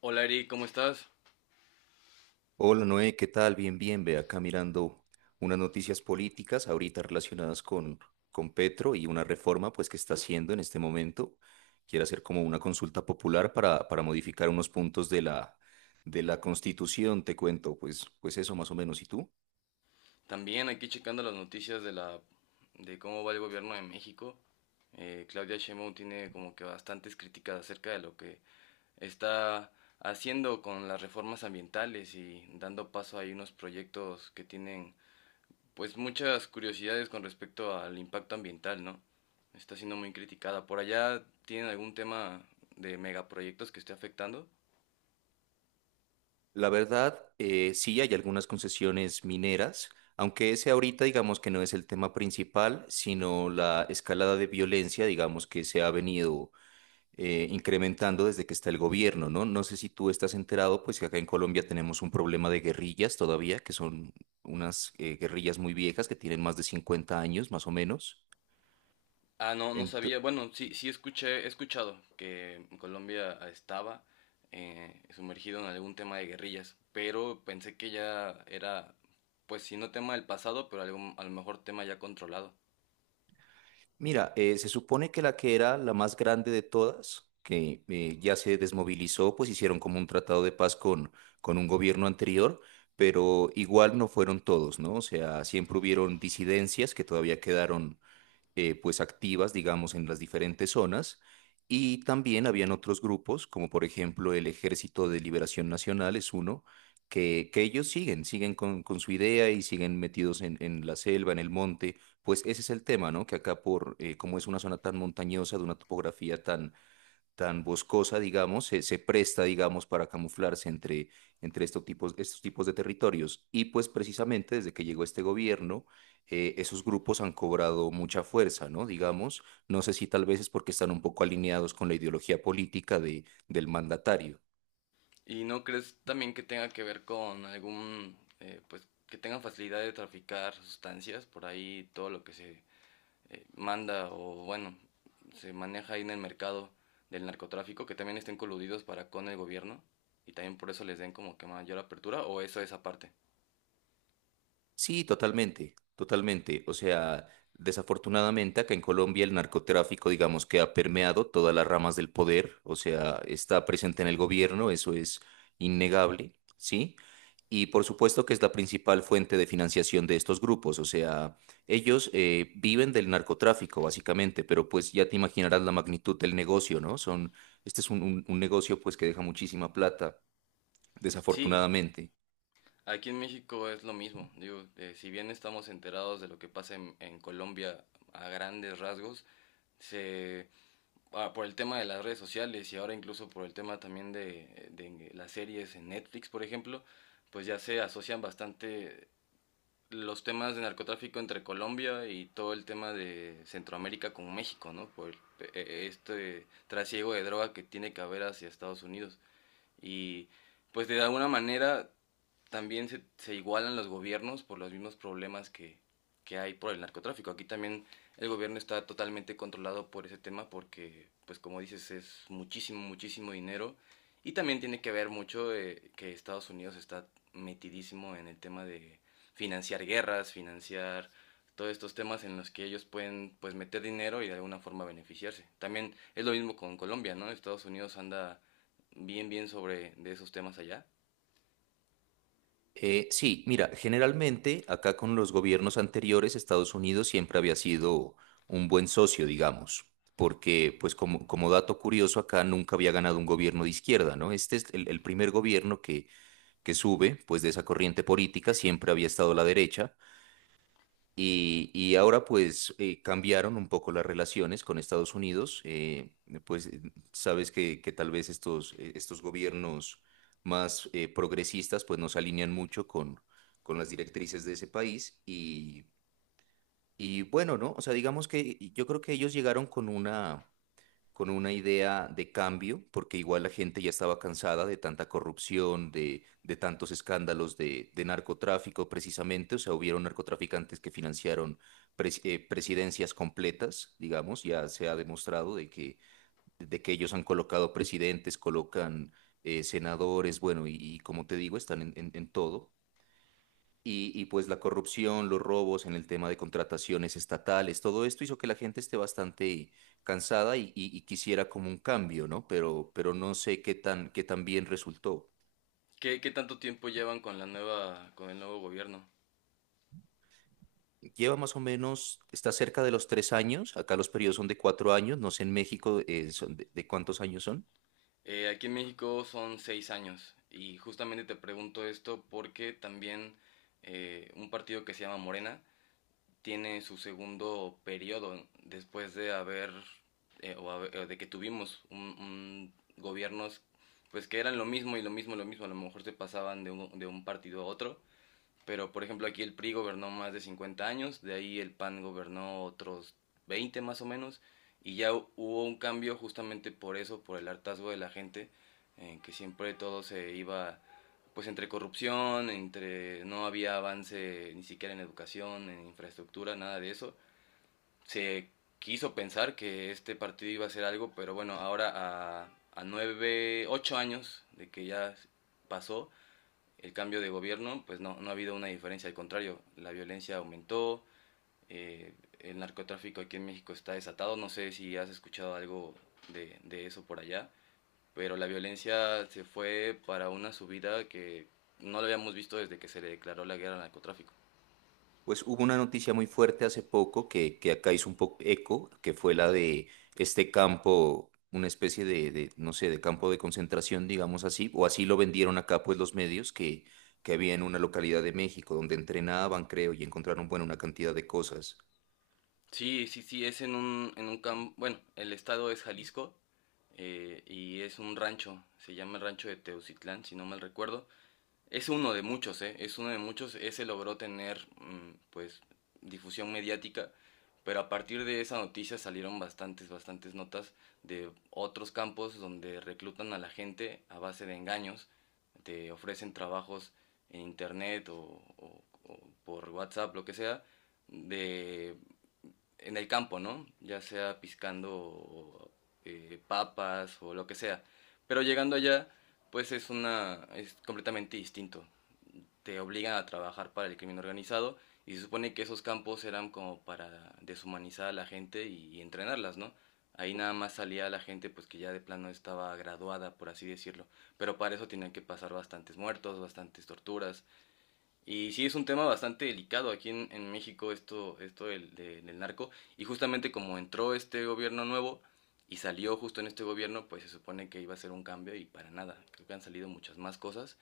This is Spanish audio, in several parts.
Hola Eri, ¿cómo estás? Hola Noé, ¿qué tal? Bien, bien, ve acá mirando unas noticias políticas ahorita relacionadas con Petro y una reforma pues que está haciendo en este momento. Quiere hacer como una consulta popular para modificar unos puntos de la Constitución, te cuento, pues eso más o menos. ¿Y tú? También aquí checando las noticias de la de cómo va el gobierno de México. Claudia Sheinbaum tiene como que bastantes críticas acerca de lo que está haciendo con las reformas ambientales y dando paso a unos proyectos que tienen pues muchas curiosidades con respecto al impacto ambiental, ¿no? Está siendo muy criticada. ¿Por allá tienen algún tema de megaproyectos que esté afectando? La verdad, sí hay algunas concesiones mineras, aunque ese ahorita digamos que no es el tema principal, sino la escalada de violencia, digamos que se ha venido incrementando desde que está el gobierno, ¿no? No sé si tú estás enterado, pues que acá en Colombia tenemos un problema de guerrillas todavía, que son unas guerrillas muy viejas que tienen más de 50 años, más o menos. Ah, no, no Ento- sabía. Bueno, sí, sí escuché, he escuchado que Colombia estaba sumergido en algún tema de guerrillas, pero pensé que ya era, pues si no tema del pasado, pero algún, a lo mejor tema ya controlado. Mira, se supone que la que era la más grande de todas, que ya se desmovilizó, pues hicieron como un tratado de paz con un gobierno anterior, pero igual no fueron todos, ¿no? O sea, siempre hubieron disidencias que todavía quedaron pues activas, digamos, en las diferentes zonas. Y también habían otros grupos, como por ejemplo el Ejército de Liberación Nacional es uno, que ellos siguen, siguen con su idea y siguen metidos en la selva, en el monte. Pues ese es el tema, ¿no? Que acá por, como es una zona tan montañosa, de una topografía tan boscosa, digamos, se presta, digamos, para camuflarse entre estos tipos de territorios. Y pues precisamente desde que llegó este gobierno, esos grupos han cobrado mucha fuerza, ¿no? Digamos, no sé si tal vez es porque están un poco alineados con la ideología política del mandatario. ¿Y no crees también que tenga que ver con algún, pues que tengan facilidad de traficar sustancias por ahí, todo lo que se manda o bueno, se maneja ahí en el mercado del narcotráfico, que también estén coludidos para con el gobierno y también por eso les den como que mayor apertura o eso es aparte. Sí, totalmente, totalmente. O sea, desafortunadamente acá en Colombia el narcotráfico, digamos que ha permeado todas las ramas del poder, o sea, está presente en el gobierno, eso es innegable, ¿sí? Y por supuesto que es la principal fuente de financiación de estos grupos, o sea, ellos viven del narcotráfico básicamente, pero pues ya te imaginarás la magnitud del negocio, ¿no? Son, este es un, un negocio pues que deja muchísima plata, Sí, desafortunadamente. aquí en México es lo mismo. Digo, si bien estamos enterados de lo que pasa en Colombia a grandes rasgos, se ah, por el tema de las redes sociales y ahora incluso por el tema también de las series en Netflix, por ejemplo, pues ya se asocian bastante los temas de narcotráfico entre Colombia y todo el tema de Centroamérica con México, ¿no? Este trasiego de droga que tiene que haber hacia Estados Unidos. Y pues de alguna manera también se igualan los gobiernos por los mismos problemas que hay por el narcotráfico. Aquí también el gobierno está totalmente controlado por ese tema porque, pues como dices, es muchísimo, muchísimo dinero. Y también tiene que ver mucho que Estados Unidos está metidísimo en el tema de financiar guerras, financiar todos estos temas en los que ellos pueden pues meter dinero y de alguna forma beneficiarse. También es lo mismo con Colombia, ¿no? Estados Unidos anda bien, bien sobre de esos temas allá. Sí, mira, generalmente acá con los gobiernos anteriores, Estados Unidos siempre había sido un buen socio, digamos, porque pues como, como dato curioso, acá nunca había ganado un gobierno de izquierda, ¿no? Este es el primer gobierno que sube, pues de esa corriente política, siempre había estado la derecha. Y ahora pues cambiaron un poco las relaciones con Estados Unidos, pues eh, sabes que tal vez estos gobiernos más progresistas pues no se alinean mucho con las directrices de ese país y bueno, ¿no? O sea, digamos que yo creo que ellos llegaron con una idea de cambio, porque igual la gente ya estaba cansada de tanta corrupción, de tantos escándalos de narcotráfico precisamente, o sea, hubieron narcotraficantes que financiaron presidencias completas, digamos, ya se ha demostrado de de que ellos han colocado presidentes, colocan senadores, bueno, y como te digo, están en, en todo. Y pues la corrupción, los robos en el tema de contrataciones estatales, todo esto hizo que la gente esté bastante cansada y, y quisiera como un cambio, ¿no? Pero no sé qué tan bien resultó. ¿Qué, qué tanto tiempo llevan con, la nueva, con el nuevo gobierno? Lleva más o menos, está cerca de los 3 años, acá los periodos son de 4 años, no sé en México son de cuántos años son. Aquí en México son seis años y justamente te pregunto esto porque también un partido que se llama Morena tiene su segundo periodo después de haber, o haber- de que tuvimos un gobiernos pues que eran lo mismo y lo mismo, a lo mejor se pasaban de de un partido a otro. Pero, por ejemplo, aquí el PRI gobernó más de 50 años, de ahí el PAN gobernó otros 20 más o menos, y ya hubo un cambio justamente por eso, por el hartazgo de la gente, en que siempre todo se iba, pues, entre corrupción, entre no había avance ni siquiera en educación, en infraestructura, nada de eso. Se quiso pensar que este partido iba a hacer algo, pero bueno, ahora a, a nueve, ocho años de que ya pasó, el cambio de gobierno, pues no, no ha habido una diferencia, al contrario, la violencia aumentó, eh, el narcotráfico aquí en México está desatado, no sé si has escuchado algo de eso por allá, pero la violencia se fue para una subida que no lo habíamos visto desde que se le declaró la guerra al narcotráfico. Pues hubo una noticia muy fuerte hace poco que acá hizo un poco eco, que fue la de este campo, una especie no sé, de campo de concentración, digamos así, o así lo vendieron acá pues los medios, que había en una localidad de México donde entrenaban, creo, y encontraron, bueno, una cantidad de cosas. Sí, sí, sí, es en un campo, bueno, el estado es Jalisco y es un rancho, se llama el rancho de Teucitlán, si no mal recuerdo. Es uno de muchos, ¿eh? Es uno de muchos. Ese logró tener, mm, pues, difusión mediática, pero a partir de esa noticia salieron bastantes, bastantes notas de otros campos donde reclutan a la gente a base de engaños, te ofrecen trabajos en internet o, o por WhatsApp, lo que sea, de, en el campo, ¿no? Ya sea piscando papas o lo que sea. Pero llegando allá, pues es una, es completamente distinto, te obligan a trabajar para el crimen organizado y se supone que esos campos eran como para deshumanizar a la gente y entrenarlas, ¿no? Ahí nada más salía la gente pues que ya de plano estaba graduada, por así decirlo, pero para eso tenían que pasar bastantes muertos, bastantes torturas. Y sí es un tema bastante delicado aquí en México esto, esto del, del narco y justamente como entró este gobierno nuevo y salió justo en este gobierno, pues se supone que iba a ser un cambio y para nada. Creo que han salido muchas más cosas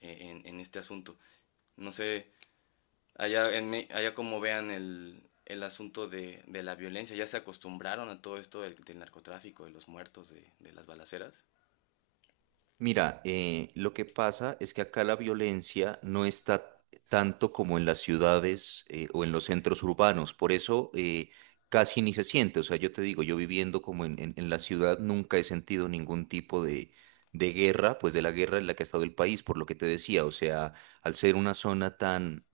en este asunto. No sé, allá, en, Me- allá como vean el asunto de la violencia, ya se acostumbraron a todo esto del, del narcotráfico, de los muertos, de las balaceras. Mira, lo que pasa es que acá la violencia no está tanto como en las ciudades o en los centros urbanos, por eso casi ni se siente. O sea, yo te digo, yo viviendo como en, en la ciudad nunca he sentido ningún tipo de guerra, pues de la guerra en la que ha estado el país, por lo que te decía. O sea, al ser una zona tan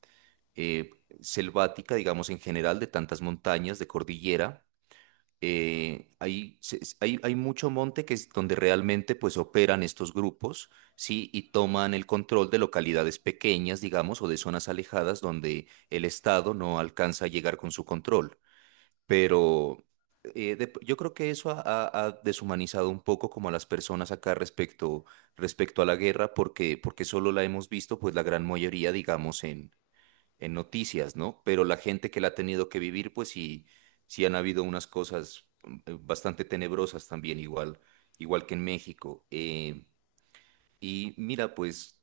eh, selvática, digamos en general, de tantas montañas, de cordillera hay, hay, hay mucho monte que es donde realmente pues operan estos grupos, ¿sí? Y toman el control de localidades pequeñas, digamos, o de zonas alejadas donde el Estado no alcanza a llegar con su control. Pero yo creo que eso ha, ha deshumanizado un poco como a las personas acá respecto, respecto a la guerra, porque, porque solo la hemos visto pues la gran mayoría, digamos, en noticias, ¿no? Pero la gente que la ha tenido que vivir, pues sí, sí han habido unas cosas bastante tenebrosas también, igual, igual que en México. Y mira, pues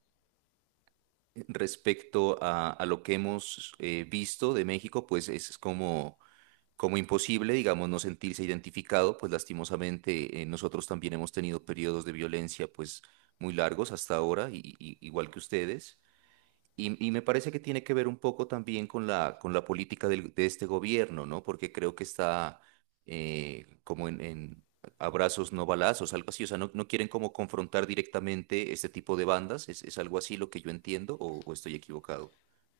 respecto a lo que hemos visto de México, pues es como, como imposible, digamos, no sentirse identificado, pues lastimosamente nosotros también hemos tenido periodos de violencia, pues muy largos hasta ahora, igual que ustedes. Y me parece que tiene que ver un poco también con la política de este gobierno, ¿no? Porque creo que está como en abrazos no balazos, algo así. O sea, no, no quieren como confrontar directamente este tipo de bandas. Es algo así lo que yo entiendo o estoy equivocado?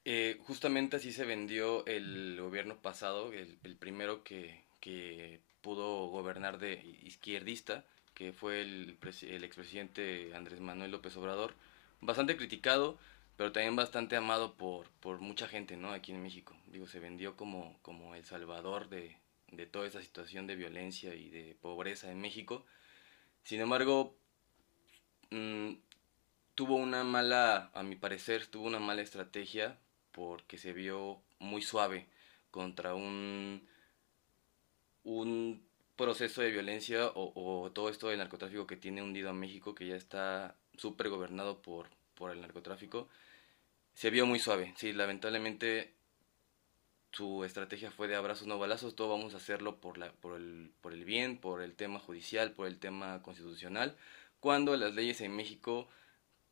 Justamente así se vendió el gobierno pasado, el primero que pudo gobernar de izquierdista, que fue el, pres- el expresidente Andrés Manuel López Obrador, bastante criticado, pero también bastante amado por mucha gente, ¿no? Aquí en México. Digo, se vendió como, como el salvador de toda esa situación de violencia y de pobreza en México. Sin embargo, mm, tuvo una mala, a mi parecer, tuvo una mala estrategia porque se vio muy suave contra un proceso de violencia o todo esto del narcotráfico que tiene hundido a México, que ya está súper gobernado por el narcotráfico. Se vio muy suave, sí, lamentablemente su estrategia fue de abrazos no balazos, todo vamos a hacerlo por, la, por el bien, por el tema judicial, por el tema constitucional, cuando las leyes en México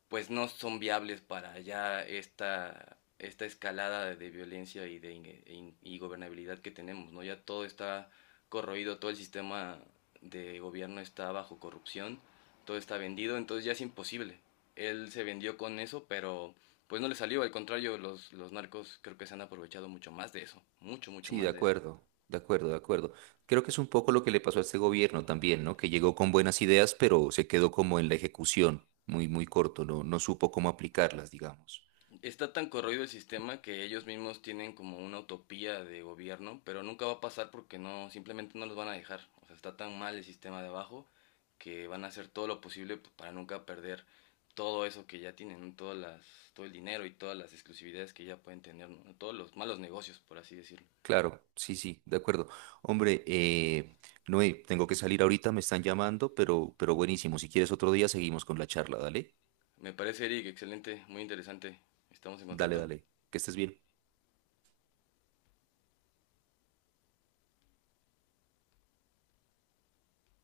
pues no son viables para ya esta escalada de violencia y de e in- y gobernabilidad que tenemos, ¿no? Ya todo está corroído, todo el sistema de gobierno está bajo corrupción, todo está vendido, entonces ya es imposible. Él se vendió con eso, pero pues no le salió, al contrario, los narcos creo que se han aprovechado mucho más de eso, mucho, mucho Sí, de más de eso. acuerdo, de acuerdo, de acuerdo. Creo que es un poco lo que le pasó a este gobierno también, ¿no? Que llegó con buenas ideas, pero se quedó como en la ejecución, muy, muy corto, no, no supo cómo aplicarlas, digamos. Está tan corroído el sistema que ellos mismos tienen como una utopía de gobierno, pero nunca va a pasar porque no, simplemente no los van a dejar. O sea, está tan mal el sistema de abajo que van a hacer todo lo posible para nunca perder todo eso que ya tienen, ¿no? Todas las, todo el dinero y todas las exclusividades que ya pueden tener, ¿no? Todos los malos negocios, por así decirlo. Claro, sí, sí, de acuerdo. Hombre, Noé, tengo que salir ahorita, me están llamando, pero buenísimo. Si quieres otro día, seguimos con la charla, dale. Me parece, Eric, excelente, muy interesante. Estamos en Dale, contacto. dale. Que estés bien.